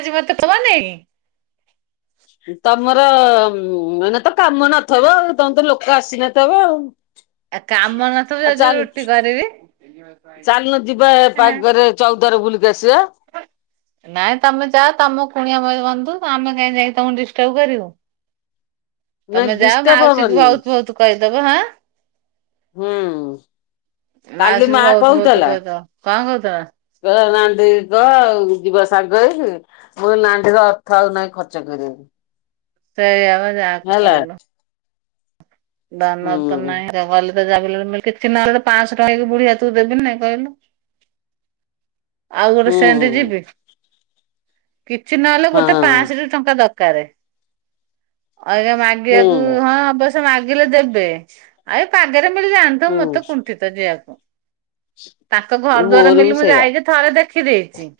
ଆଜି [unintelligible] ତମର ମାନେ ତ କାମ ନଥବ ତମେ ତ ଲୋକ ଆସିନଥବ ଆଉ। ଆ କାମ ନଥିବ ଆଉ ଯାଉଚି ଚାଲ ରୁଟି କରିବି। ଚାଲୁନଯିବା ଏଇ ପାଗରେ ଚୌଦ୍ବାର ବୁଲିକି ଆସିବା। ନାଇଁ ତମେ ଯାଅ ତମ କୁଣିଆ ବନ୍ଧୁ ଆମେ କାଇହିଁ ଯାଇକି ତମକୁ ଡିଷ୍ଟର୍ବ କରିବୁ। [unintelligible] ତମେ ଯାଅ ଡିଷ୍ଟର୍ବ ମାଉସୀକୁ ହବନି ବହୁତ୍ ବହୁତ୍ କହିଦବ ହାଁ ହୁଁ କାଲି ମା ମାଉସୀକୁ ବହୁତ୍ ବହୁତ୍ କହୁଥିଲା। କହିଦବ। କଣ କହୁଚ? କହିଲା ନାଣ୍ଡି କି କହ ଆ ଯିବ ସାଙ୍ଗ ହେଇକି ମୁଁ କହିଲି ନାଣ୍ଡି ଅର୍ଥ ଆଉ ନାହିଁ ଖର୍ଚ୍ଚ କରିବାକୁ। ସେଇଆ ବା ଜାହା ହେଲା କହିଲୁ। ଦାନର ତ ହୁଁ। ନାହିଁ [unintelligible] କିଛି ନହେଲେ ପାଞ୍ଚଶହ ଟଙ୍କା ବୁଢ଼ୀ ହାତକୁ ଦେବି ନାଇଁ କହିଲୁ। [unintelligible] ଆଉ ଗୋଟେ ହୁଁ ସେମିତି ଯିବି କିଛି ନହେଲେ ଗୋଟେ ହଁ ପାଶଁ ଟି ଟଙ୍କା ଦରକାର [unintelligible] ମାଗିବାକୁ ହୁଁ ହଁ ଅବସ୍ୟୟ ମାଗିଲେ ଦେବେ। ଆଉ ଏ ପାଗରେ ମିଳି ଜାଣିଥିବ ହୁଁ। ମତେ କୁଣ୍ଠିତ ଯିବାକୁ। ତାଙ୍କ ଘର ଦ୍ଵାର ମୋର ବି ମିଲି ମୁଁ ସେଇଆ ଯାଇକି ଥରେ ଦେଖି ଦେଇଛି।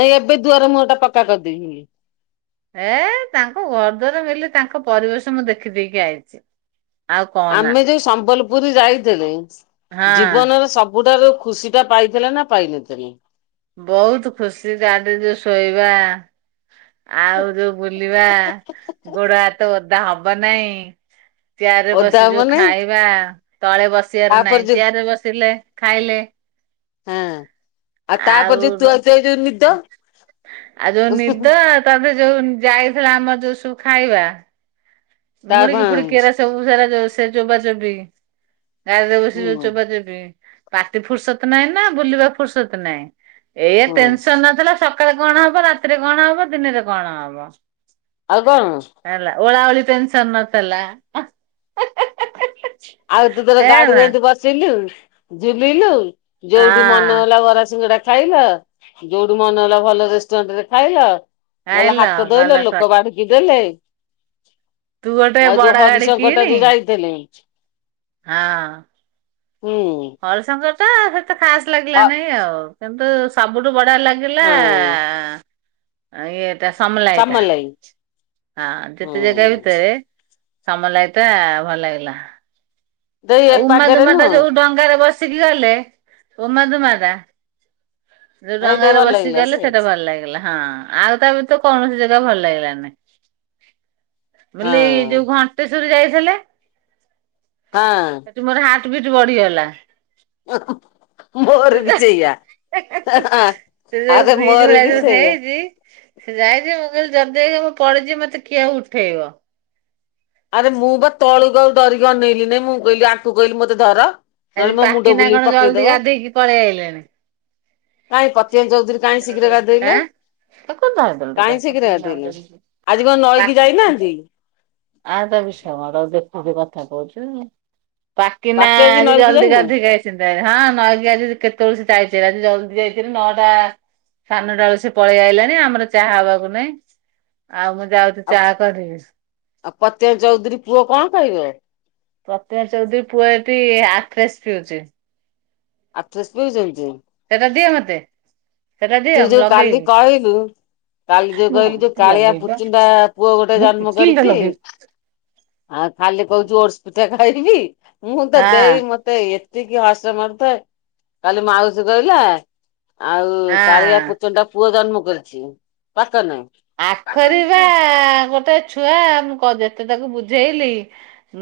ନାଇଁ ଏବେ ଦୁଆର ମୁହଁ ଟା ପକ୍କା କରିଦେଇଚି। ଏ ତାଙ୍କୁ ଘର ଦ୍ବାର ମିଲି ତାଙ୍କ ପରିବେଶ ମୁଁ ଦେଖିଦେଇକି ଆଇଛି। ଆମେ ଯୋଉ ସମ୍ବଲପୁରୀ ଯାଇଥିଲେ ହଁ ଜୀବନର ସବୁ ସବୁଠାରୁ ଖୁସି ଟା ପାଇଥିଲା ନା ପାଇନଥିଲେ? ବହୁତ୍ ଖୁସି ଗାଡି ଯୋଉ ଶୋଇବା। ଆଉ ଯୋଉ ବୁଲିବା ଗୋଡ ହାତ ଓଦା ହବ ନାହିଁ। ଚେୟାର ରେ ଓଦା ବସି ଯୋଉ ମାନେ ଖାଇବା ତଳେ ବସିବାର ତାପରେ ନାହିଁ ଯୋଉ ଚେୟାରରେ ବସିଲେ ଖାଇଲେ ହଁ ଆଉ ତାପରେ ଯୋଉ ଆଉ ତୁଆ ଯୋଉ ନିଦ। ଆଉ ଯୋଉ ନିଦ [unintelligible] ଯୋଉ ଯାଇଥିଲା ଆମର ଯୋଉ ସବୁ ଖାଇବା। ତା ହଁ ମୁଡିକି ଫୁଡିକି ଏରା ସବୁ ସାରା ସେ ଚୋବା ଚୋବି ଗାଡିରେ ବସି ଯଉ ହୁଁ ଚୋବା ଚୋବି ପାଟି ଫୁର୍ସତ ନାହିଁ ନା ବୁଲିବା ଫୁର୍ସତ ନାଇଁ ଏଇଆ ହୁଁ ଟେନସନ ନଥିଲା ସକାଳେ କଣ ହବ? ରାତିରେ କଣ ହବ? ଦିନରେ କଣ ହବ? ଆଉ କଣ? ଓଲାଓଳି ଟେନସନ ନଥିଲା। [unintelligible] ଆଉ ତୁ ତୋର ହେ ଗାଡି ମା ଏମିତି ବସିଲୁ ଝୁଲିଲୁ। ଯୋଉଠି ମନ ହଁ ହେଲା ବରା, ସିଙ୍ଗଡା ଖାଇଲ। ଯୋଉଠୁ ମନେ ହେଲା ଭଲ ରେଷ୍ଟୁରାଣ୍ଟ ରେ ଖାଇଲ ଗଲ ଆଇଲ ହାତ ଗଲା ଧୋଇଲ ସ ଲୋକ ବାଢ଼ୁ କି ଦେଲେ ତୁ ଗୋଟେ ଆଉ ବଡ ଯଉ ଗାଡି ହରିଶଙ୍କର ଟା କିଣି ଯଉ ଯାଇଥେଲେ ହଁ। ହୁଁ। ହରିଶଙ୍କର ଟା ସେତେ ଖାସ ଲାଗିଲା ନାହିଁ ଆଉ କିନ୍ତୁ ସବୁଠୁ ବଢିଆ ଲାଗିଲା ହଁ ଇଏ ସମଲାଇ ଟା ସାମଲାଇ ହଁ ଯେତେ ଜାଗା ହୁଁ ଭିତରେ ସମଲାଇ ତା ଭଲ ଲାଗିଲା। ଦେଇ ଏ ଆଉ ପାଗରେ ଉମାଦୁମା ଟା ନୁହଁ ଯଉ ଡଙ୍ଗାରେ ବସିକି ଗଲେ ଉମାଦୁମା ଟା ଯଉ ହେଇ ଦେଇ ଡଙ୍ଗାରେ ଭଲ ବସି ଲାଗିଲା ଗଲେ ଯେ ସେଇଟା ଭଲ ଲାଗିଲା। ହଁ ଆଉ ତା ବ୍ୟତୀତ କୌଣସି ଜାଗା ଭଲ ଲାଗିଲାନି ବୋଲି ହଁ ଯଉ ଘଣ୍ଟ ଟେଶ୍ବରୀ ଯାଇଥିଲେ? ହଁ। ସେଠି ମୋର ହାର୍ଟ ବିଟ୍ ବଢିଗଲା। [unintelligible] ମୋର ସେ ବି ସେଇଆ ଏ ଯୋଉ ଆଁ ସେ ଯୋଉ ଆରେ ବ୍ରିଜ ମୋର ଭଳିଆ ବି ଯୋଉ ସେଇଆ ହେଇଛି ସେ ଯାଇଚି ମୁଁ କହିଲି ଯଦିି ମୁଁ ପଡିଯିବି ମତେ କିଏ ଉଠେଇବ? ଆରେ ମୁଁ ବା ତଳୁକୁ ଆଉ ଡରିକି ଅନେଇଲି ନାଇଁ ମୁଁ କହିଲି ଆଙ୍କୁ କହିଲି ମତେ ଧର। ଆଜି ନହେଲେ ମୋ ମୁଣ୍ଡ ପାକିନା ବୁଲେଇ କଣ ଜଲଦି ପକେଇଦବ ଗାଧେଇକି ପଳେଇ ଆଇଲେଣି। କାଇଁ ପତିମା ଚୌଧୁରୀ କାଇଁ ଶୀଘ୍ର ଗାଧେଇଲେ? ଆଁ ତାକୁ ଧରିଦେଲୁ ଟିକେ କାଇଁ ଧରିଦେଲୁ ଶୀଘ୍ର ଗାଧେଇଲେ ଆଜି କଣ ପା ନଈକି ଯାଇ ନାହାନ୍ତି? ଆ ତା ବିଷ ମର ଦେଖୁିଚୁ କଥା କହୁଚୁ। ପାକି ନା ପାତି ଆଜି ନଈକି ଜଲଦି ଯାଇନି ଗାଧେଇକି ଆଇଚନ୍ତି ଭାରି। ହଁ ନଈକି ଆଜି କେତେବେଳୁ ସେ ଯାଇଛି ଆଜି ଜଲଦି ଯାଇ ସେ ନଅଟା ସାଢ଼େ ନଟା ବଳୁ ସେ ପଳେଇ ଆଇଲାଣି ଆମର ଚାହା ହବାକୁ ନାଇଁ। ଆଉ ମୁଁ ଯାଉଚି ଆଉ ଚାହା କରିବି। ଆଉ ପତିମା ଚୌଧୁରୀ ପୁଅ କଣ ଖାଇଲେ? ପ୍ରତିମା ଚୌଧୁରୀ ପୁଅ ଏଠି ଆଫ୍ରେଶ ପିଉଚି। ଆଫ୍ରେଶ ପିଉଚନ୍ତି? ସେଟା ଦିଅ ମତେ। ସେଟା ତୁ ଦିଅ ମୁଁ ଯୋଉ କାଲି ଲଗେଇବି। କହିଲୁ କାଲି ଯଉ କହିଲୁ ଯଉ କାଳିଆ ଲଗେଇବା ପୁଚିଣ୍ଡା ପୁଅ ଗୋଟେ ମୁଁ ଜନ୍ମ ଟିକିଲି ଟା କରିଚି ଲଗେଇବି। ଆଉ ଖାଲି କହୁଚି ଓଟସ୍ ପିଠା ଖାଇବି ମୁଁ ତ ଦେଇ ହଁ ମ ତେ ଏତିକି ହସ ମାଡୁଥାଏ କାଲି ମାଉସୀ କହିଲା ଆଉ କାଳିଆ ହଁ। ପୁଚଣ୍ଡା ପୁଅ ଜନ୍ମ କରିଛି ପାକନ। ଆଖରିବା ଗୋଟେ ଛୁଆ ମୁଁ ଯେତେ ତାକୁ ବୁଝେଇଲି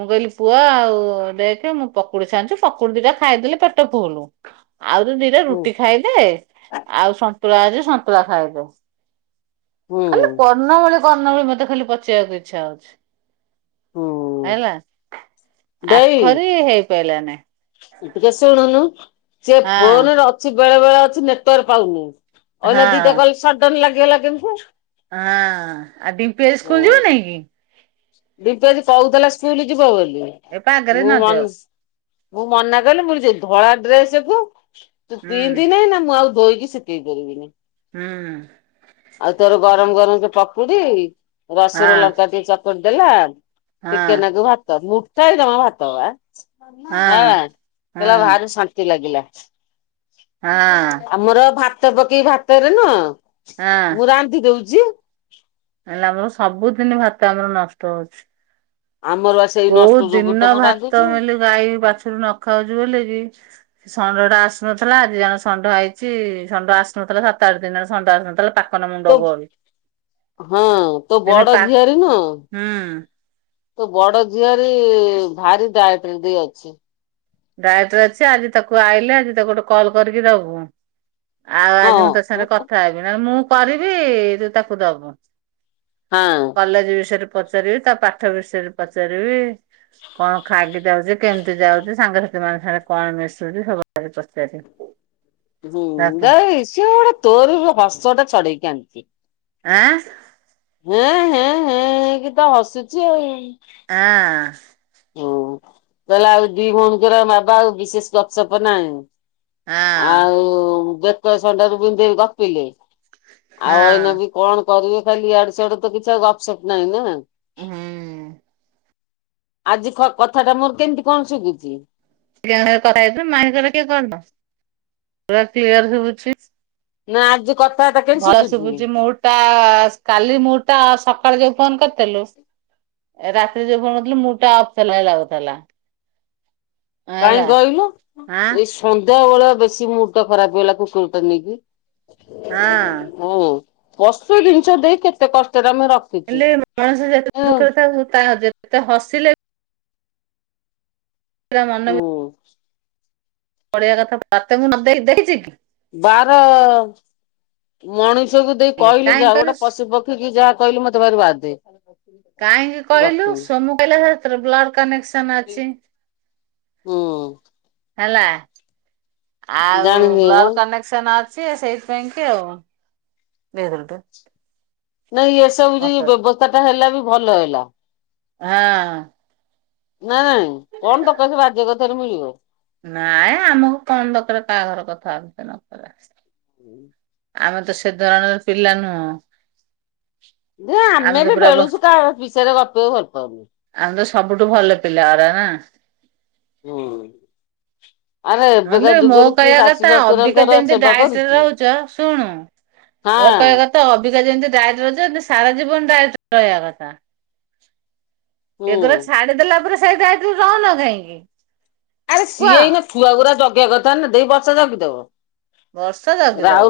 ମୁଁ କହିଲି ପୁଅ ଆଉ ଦେଖେ ମୁଁ ପକୁଡି ଛାଣୁଚି ପକୁଡି ଦିଟା ଖାଇଦେଲେ ପେଟ ଫୁଲୁ। [unintelligible] ଆଉ ତୁ ଦିଟା ହୁଁ ରୁଟି ଖାଇଦେ ଆଉ ସନ୍ତୁଳା ଅଛି ସନ୍ତୁଳା ଖାଇଦେ। ହୁଁ ଖାଲି କର୍ଣ୍ଣ ମୁଳି କର୍ଣ୍ଣ ମୁଳି ମତେ ଖାଲି ପଚେଇବାକୁ ଇଚ୍ଛା ହଉଛି। ହୁଁ ହେଲା ଦେଇ ଆଖରି ହେଇ ପାଇଲାନାହିଁ। ଟିକେ ଶୁଣୁନୁ ସିଏ ହଁ ଫୋନରେ ଅଛି ବେଳେ ବେଳେ ଅଛି ନେଟୱର୍କ ପାଉନି। ଅନା ହଁ। ଦିଟା କଲ୍ ସଡନ୍ ଲାଗିଗଲା କେମତି। ହଁ ଆଉ ଡିମ୍ପି ଆଜି ସ୍କୁଲ ଯିବ ନାଇଁ କି? ଡିମ୍ପି ଆଜି କହୁଥୀଲା ସ୍କୁଲ ଯିବ ବୋଲି ଏ ପାଗରେ ମୁଁ ନ ଯାଉ ମନସ୍? ମୁଁ ମନା କଲି ମୁଁ କହିଲି ଯେ ଧଳା ଡ୍ରେସକୁ ତୁ ହୁଁ ପିନ୍ଧିନେ ନା ମୁଁ ଆଉ ଧୋଇକି ଶି? ହେଇ କରିବିନି। ହୁଁ। ଆଉ ତୋର ଗରମ ଗରମ ଯଉ ପକୁଡି ହଁ ରସୁୁର ଲଙ୍କା ଟିକେ ଚକ? କଡି ଦେଲା ହଁ ଟିକେନାଗୁ ଭାତ ମୁଠେ ଜମା ଭାତ ବା? ହଁ ହଁ କହିଲ ଭାରେ ଶାନ୍ତି ଲାଗିଲା। ହଁ ଆମର ଭାତ ପକେଇ ଭାତରେ ନୁହଁ। ହଁ ମୁଁ ରାନ୍ଧି ଦଉଛି। ହେଲେ ଆମର ସବୁଦିନ ଭାତ ଆମର ନଷ୍ଟ ହଉଛି। ଆମର ବାସ? କୋଉ ଦିନ ଭାତ ମେଲି ଗାଈ ବାଛୁରୀ ନ ଖାଉଛି ବୋଲି କିି। ଷଣ୍ଢ ଟା ଆସୁନଥିଲା ଆଜି ଜଣ ଷଢ ହେଇଛି ଷଣ୍ଢ ଆସୁନଥିଲା ସାତ ଆଠ ଦିନରେ ଷଣ୍ଢ ଆସୁନଥିଲା ପାଖ? ତୋ ହଁ ତୋ ଦିନେ ବଡ ପା ଝିଅରୀ ନୁହଁ। ହୁଁ ତୋ ବଡ ଝିଅରି ଭାରି ଡାଏଟରେ ଦେଇ ଅଛି। ଡାଇକ୍ଟର ଅଛି ଆଜି ତାକୁ ଆଇଲେ ଆଜି ତାକୁ ଗୋଟେ କଲ୍ କରିକି ଦବୁ। ଆଉ ଆଜି ମୁଁ ତୋ ସାଙ୍ଗରେ ହଁ କଥା ହେବି ନଲେ ମୁଁ କରିବି ତୁ ତାକୁ ଦବୁ। ହଁ। କଲେଜ ବିଷୟରେ ପଚାରିବି ତା ପାଠ ବିଷୟରେ ପଚାରିବି। କଣ ଖକି ଯାଉଛି କେମତି ଯାଉଛି। ସେମାନଙ୍କ ସାଙ୍ଗରେ କଣ ମିଶୁଛି ସବୁ ପଚାରିବି। ହୁଁ ତାକୁ ଯାଇ ସିଏ ଗୋଟେ ତୋର ହସ ଟା ଛଡେଇକି ଆଣିନ୍ତି। ଆ? ହଁ ହଁ ହଁ କି ତ ହସୁଛି ଆଉ? ହଁ। ହୁଁ ତାହେଲେ ଆଉ ଦି ଭଉଣୀଙ୍କର ବାବା ଆଉ ବିଶେଷ ଗପ୍ ସପ୍ ନାହିଁ? ହଁ। ଆଉ ବେତସଣ୍ଡାରୁ ବିନ୍ଧେଇ ଗପିଲେ ହଁ ଆଉ ଏଇନା ବି? କଣ କରିବେ ଖାଲି ଇଡ ସିଆଡେ ତ କିଛିଉ ଗପସପ୍ ନାହିଁ ନା? ହୁଁ। ଆଜି କଥା ଟା ମୋର କେମିତି କଣ ଶିଖୁଛି। ଟ କଥା ହେଇ ମାଇର କିଏ କରିନ ପୁରା କ୍ଲିୟର ସୁବୁଛି। ନା ଆଜି କଥାବାର୍ତ୍ତା କେମତି ଶିଖୁଛି। ତା କାଲି ମୁ ଟା ସକାଳ ଯୋ ଫୋନ କରିଥିଲୁ। ରାତିରେ ଯୋଉ କଣଥିଲେ ମୁଟା ଅଫ୍ ଚଲ ଲାଗୁଥିଲା। କାହିଁ ହେଲା କହିଲୁ ଆଁ ଏଇ ସନ୍ଧ୍ୟା ବେଳେ ବେଶୀ ମୁର୍ତ ଖରାପ ହେଇଗଲା କୁକୁର ଟା ନେଇକି? ହଁ। ପସୁ ଜିନିଷ ଦେଇ କେତେ କଷ୍ଟରେ ଆମେ ରଖ? ହେଲେ ମଣିଷ ଯେତେ ଦୁଃଖରେ ଥାଉ ତା ଯେତେ ହସିଲେ ତା ମାନବି ହୁଁ ପଡ଼ିବା କଥା ପ୍ରତେ ମୁଁ ନ ଦେଇ ଦେଇଛି କି। ବାର ମଣିଷକୁ ଦେଇ ହେଲେ କହିଲି କାହିଁ ଯାହା କହିଲୁ ଗୋଟେ ପଶୁପକ୍ଷୀ କି ଯାହା କହିଲେ ମୁଁ ତେ ଭାରି ବାଧେ। କାହିଁକି କହିଲୁ ରଖିବି ସୋମୁ କହିଲା ଏ ତୋର ବ୍ଲଡ କନେକ୍ସନ ମାରିଛି। ହୁଁ ହେଲା ଆଉ ଜାଣିନି ବା ବ୍ଲକ ତମେ। ସେ ମାରିଛି ସେଇଥିପାଇଁ କି ଆଉ ଦେଇଦଲୁ ନାଇଁ ଏସବୁ ଯ ବ୍ୟବସ୍ଥା ଟା ହେଲା ବି ଭଲ ହେଲା। ହଁ। ନାଇଁ ନାଇଁ କଣ ଦକାର ସେ ରାଜ୍ୟ କଥାରେ ମିଳିବ। ନାଇଁ ଆମକୁ କଣ ଦରକାର କାହା ଘର କଥା ଆଲୋଜନା କରିବା। ହୁଁ। ଆମେ ତ ସେ ଧରଣର ପିଲା ନୁହଁ। ଯେ ଆମେ ତ ବି ପୁରା ବେଳୁଛୁ କାହା ବିଷୟରେ ଗପିବାକୁ ଭଲ ପାଉନି। ଆମେ ତ ସବୁଠୁ ଭଲ ପିଲା ଓରା ନା। ହୁଁ। ଆରେ ଏବେକା ହେଲେ ମୋ ଯୁଗରେ କିଏ କହିବା ଶାଶୁ କଥା ଅବିକା ଶ୍ୱଶୁରଙ୍କର ଯେମତି ସେବା ଡାଏଟରେ କରୁଛି ରହୁଛ। ଶୁଣୁ ହଁ ମୋ କହିବା କଥା। ତ ଅବିକା ଯେମିତି ଡାଇରେଟର ସାରା ଜୀବନ ଡାଇରେଟ ରହିବା କଥା। ହୁଁ ଏଗୁଡା ଛାଡିଦଲା ପରେ ସେ ଡାଇଟି ରହୁନ କାହିଁକି। ଆରେ କୁହ? ସିଏ ଏ ଇନା ଛୁଆଗୁୁରା ଜଗିବାଆ କଥା ନା ଦିଇ ବର୍ଷା ଜଗିଦେଉ। ବର୍ଷା ଜଗିଦବ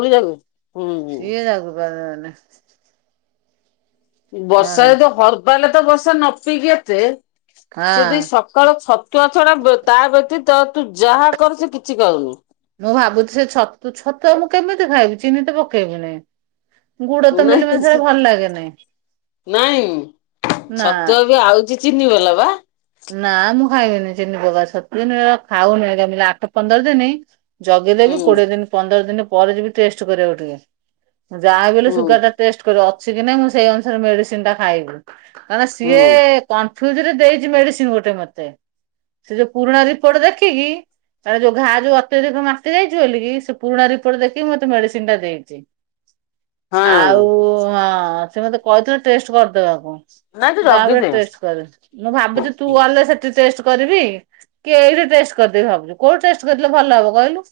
ହୁଁ ହୁଁ ସିଏ ଜଗିପାରିବନି। ବର୍ଷା ହଁ। ଯଦି ହରବା ହେଲେ ତ ବର୍ଷା ନ ପିକି ଏତେ ହଁ ସେଦ। ସକାଳୁ ଛତୁଆ ଛଡା ତା ବ୍ୟତୀତ ତୁ ଯାହା କରୁସ କିଛି କରୁନି। ମୁଁ ଭାବୁଛି ସେ ଛତୁ ଛତୁ ଆ ମୁଁ କେମିତି ଖାଇବି ଚିନି ତ ପକେଇବି ନାହି। ଗୁଡ ତ ମିଲି ନାଇଁ ମିଶା ସେ ଭଲ ଲାଗେନି। ନାଇଁ ନା। ଛତୁଆ ବି ଆଉଛି ଚିନି ବାଲା ପା। ନା ମୁଁ ଖାଇବିନି ଚିନି ପକା ସତଦିନ ଖାଉନିି ଆଠ ପନ୍ଦର ଦିନ। ଜଗିଲେବି ହୁଁ କୋଡିଏ ଦିନ ପନ୍ଦର ଦିନ ପରେ ଯିବି ଟେଷ୍ଟ କରିବାକୁ ଟିକେ। ଯାହାବଲେ ହୁଁ ସୁଗାର ଟା ଟେଷ୍ଟ କରିବ ଅଛି କି ନାଇଁ ମୁଁ ସେଇ ଅନୁସାରେ ମେଡିସିନ ଟା ଖାଇବି। କାରଣ ସିଏ ହୁଁ କନଫ୍ୟୁଜ ରେ ଦେଇଛି ମେଡିସିନ ଗୋଟେ ମତେ। ସେ ଯୋଉ ପୁରୁଣା ରିପୋର୍ଟ ଦେଖିକି। ତା ଯୋଉ ଘାହା ଯୋଉ ଅତ୍ୟଧିକ ମାତି ଯାଇଛି ବୋଲିଲ କି ସେ ପୁରୁଣା ରିପୋର୍ଟ ଦେଖି ମତେ ମେଡିସିନ ଟା ଦେଇଛି। [inaudible] ଆଉ ହଁ ସେ ମତେ କହିଥିଲେ ଟେଷ୍ଟ କରିଦବାକୁ। ନାଇଁ ତୁ ଯାହା ହେଲେ ଜଗିଦେ। ଟେଷ୍ଟ କର ମୁଁ ଭାବୁଛି ତୁ ଗଲେ ସେଠି ଟେଷ୍ଟ କରିବି। କି ଏଇଠି ଟେଷ୍ଟ କରିଦେବି ଭାବୁ କୋଉଠ ଟେଷ୍ଟ କରିଦଲେ ଭଲ ହବ କହିଲୁ।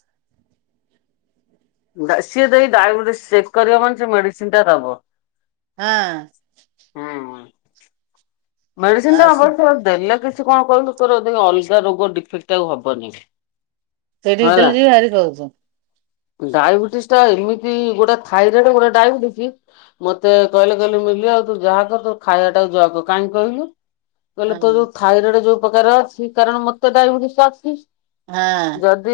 ସିଏ ଦେଇ ଡାଇବେଟିସ ଚେକ୍ କରିବ ମାନେ ସେ ମେଡିସିନ ଟା ଦବ। ହଁ। ହୁଁ ଆ ମେଡିସିନ ଟା ଅବଶ୍ୟ। ଦେଲା କି ସେ କଣ କହିଲ ତୋର ଅଲଗା ରୋଗ ଡିଫେକ୍ଟ ହବନି। ସେଇଠି କାଲି ଯି ହାରି କହୁଛୁ। ଡାଇବେଟିସ୍ ଟା ଏମିତି ଗୋଟେ ଥାଇରଏଡ ଗୋଟେ ଡାଇବେଟିସ୍। ମତେ କହିଲେ କହିଲେ ମିଲି ଆଉ ତୁ ଯାହା କର ତୋ ଖାଇବା ଟାକୁ ଯହା କାହିଁକି କହିଲୁ। କହିଲେ ହଁ। କହିବ ଥାଇରଏଡ ଯୋଉ ପ୍ରକାର ଅଛି କାରଣ ମତେ ଡାଇବେଟିସ ଅଛି। ନାଁ। ଯଦି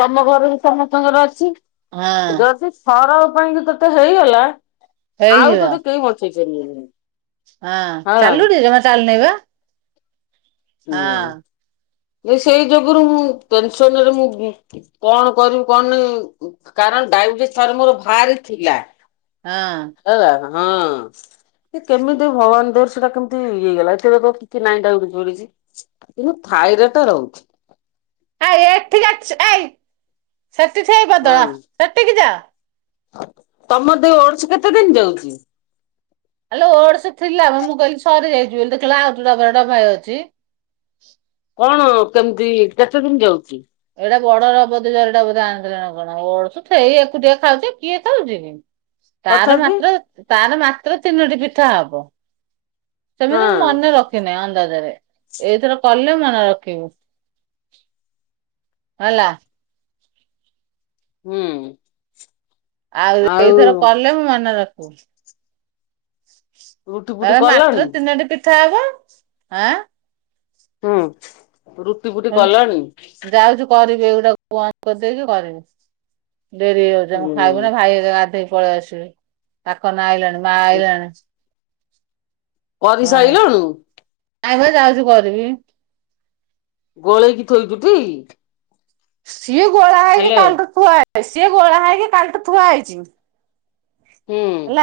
ତମ ଘରକୁ ସମସ୍ତଙ୍କର ଅଛି ହଁ ଯଦି ଥର କ ପାଇଁ କି ତୋତେ ହେଇଗଲା ଆଉ ହେଇଯିବ ତୋତେ କେହି ବଛେଇଁ ପାରିବେନି। ହଁ ହେଲା ଚାଲୁନି ଜମା ଚାଲୁନି ବା। ହଁ। ହୁଁ ସେଇ ଯୋଗୁରୁ ମୁଁ ଟେନସନରେ ମୁଁ କଣ କରିବି କଣନାଇ। କାରଣ ଡାଇବେଟିସି ଥରେ ମୋର ଭାରି ଥିଲା। ହଁ। ହେଲା ହଁ। କେମିତି ଭଗବାନ ଦୟାରୁ ସେଟା କେମିତି ଇଗଲା ଏଥବେ ତ କିଛି ନାଇଁଟା ଉଡିଛି। କିନ୍ତୁ ଥାଇର ଟା ରହୁଛି। ଆଇ ଏଠିକ ଅ ଆଇ ସେଠି ସେଇ ବଦଳ ସେଠିକି ଯାଅ। ତମର ଦ ଓଡଶ କେତେ ଦିନ ଯାଉଛି। ଆଲୋ ଓଡସ ଥିଲା ମୁଁ କହିଲି ସରିଯାଇଛି ବୋଲି ଦେଖିଲା ଆଉଟା ଡବା ଡବାରେ ଭାଇ ଅଛି। କଣ କେମିତି କେତେ ଦିନ ଯାଉଛି। ଏଇଟା ବଡର ବଧେ ଜରିଟା ବୋଧେ ଆଣିଥିଲେ ନା କଣ ଓଡ଼ଶ ଏଇ ଏକୁ ଟିକେ ଖାଉଛେ କିଏ ଖାଉଛି କି। ତାର ତଥାପି ମାତ୍ର ତାର ମାତ୍ର ତିନୋଟି ପିଠା ହବ। ସେମିତି ହଁ ମନେ ରଖିିନି ଅନ୍ଦାଜରେ ଏଇଥର। କଲେ ମନେ ରଖିବୁ ହେଲା। ହୁଁ। ଆଉ ଏଇଥର କଲେ ମୁଁ ମନେ ରଖିବୁ। ରୁଟି ଫୁଟି ତାର କଲଣି? ମାତ୍ର ତିନୋଟି ପିଠା ହବ ହଁ। ହୁଁ। ଫୁଟି କଲଣି? ଯାଉଛିୁ କରିବି ଏଗୁଟାକୁ ବନ୍ଦ କରିଦେଇକି କରିବି। ଡେରି ହେଇଯାଉଛି ଆମ ହୁଁ ଖାଇବୁ ନା ଭାଇ ଗାଧୋଇକି ପଳେଇ ଆସିବି। ପାକ ନା ଆଇଲାଣି ମା ଆଇଲାଣି। ପରି ସାରିଲୁ। ଆଗ ଯାଉଛି କରିବି। ଗୋଳେଇକି ଥୋଇଛୁ ଠିକ୍ କି? ସିଏ ଗୋଳା ହେଇକି କାଲିଠୁ ଥୁଆ ହେଇ ସିଏ ଗୋଳା ହେଇକି କାଲିଠୁ ଥୁଆ ହେଇଛି। ହୁଁ ହେଲା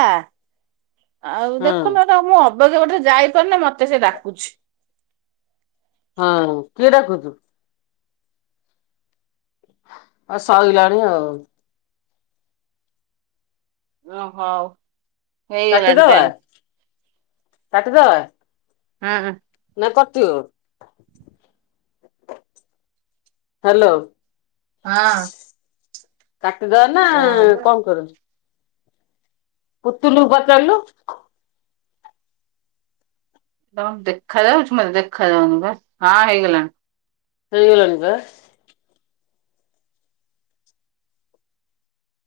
ଆଉ ହଁ। ଦେଖୁନ ତ ମୁଁ ଅବଗ ପଟେ ଯାଇପାରୁନି ମତେ ସେ ଡାକୁଛି। ହଁ କିଏ ଡାକୁଛୁ? ଆଉ ସିଲାଣି ଆଉ। ଓ ହଉ। ହେଇଗଲାଣି କାଟିଦବା ଟାଇମ୍ କାଟିଦବା। ହଁ। ନା କଟିବ। ହାଲୋ। ହଁ। କାଟିଦବା ନା ହଁ କଣ କରୁଛୁ। ପୁତୁଲୁ ପଚାରିଲୁ। ତମ ଦେଖା ଯାଉଛି ମତେ ଦେଖାଯାଉନି ବା ହଁ ହେଇଗଲାଣି। ହେଇଗଲାଣି ପା।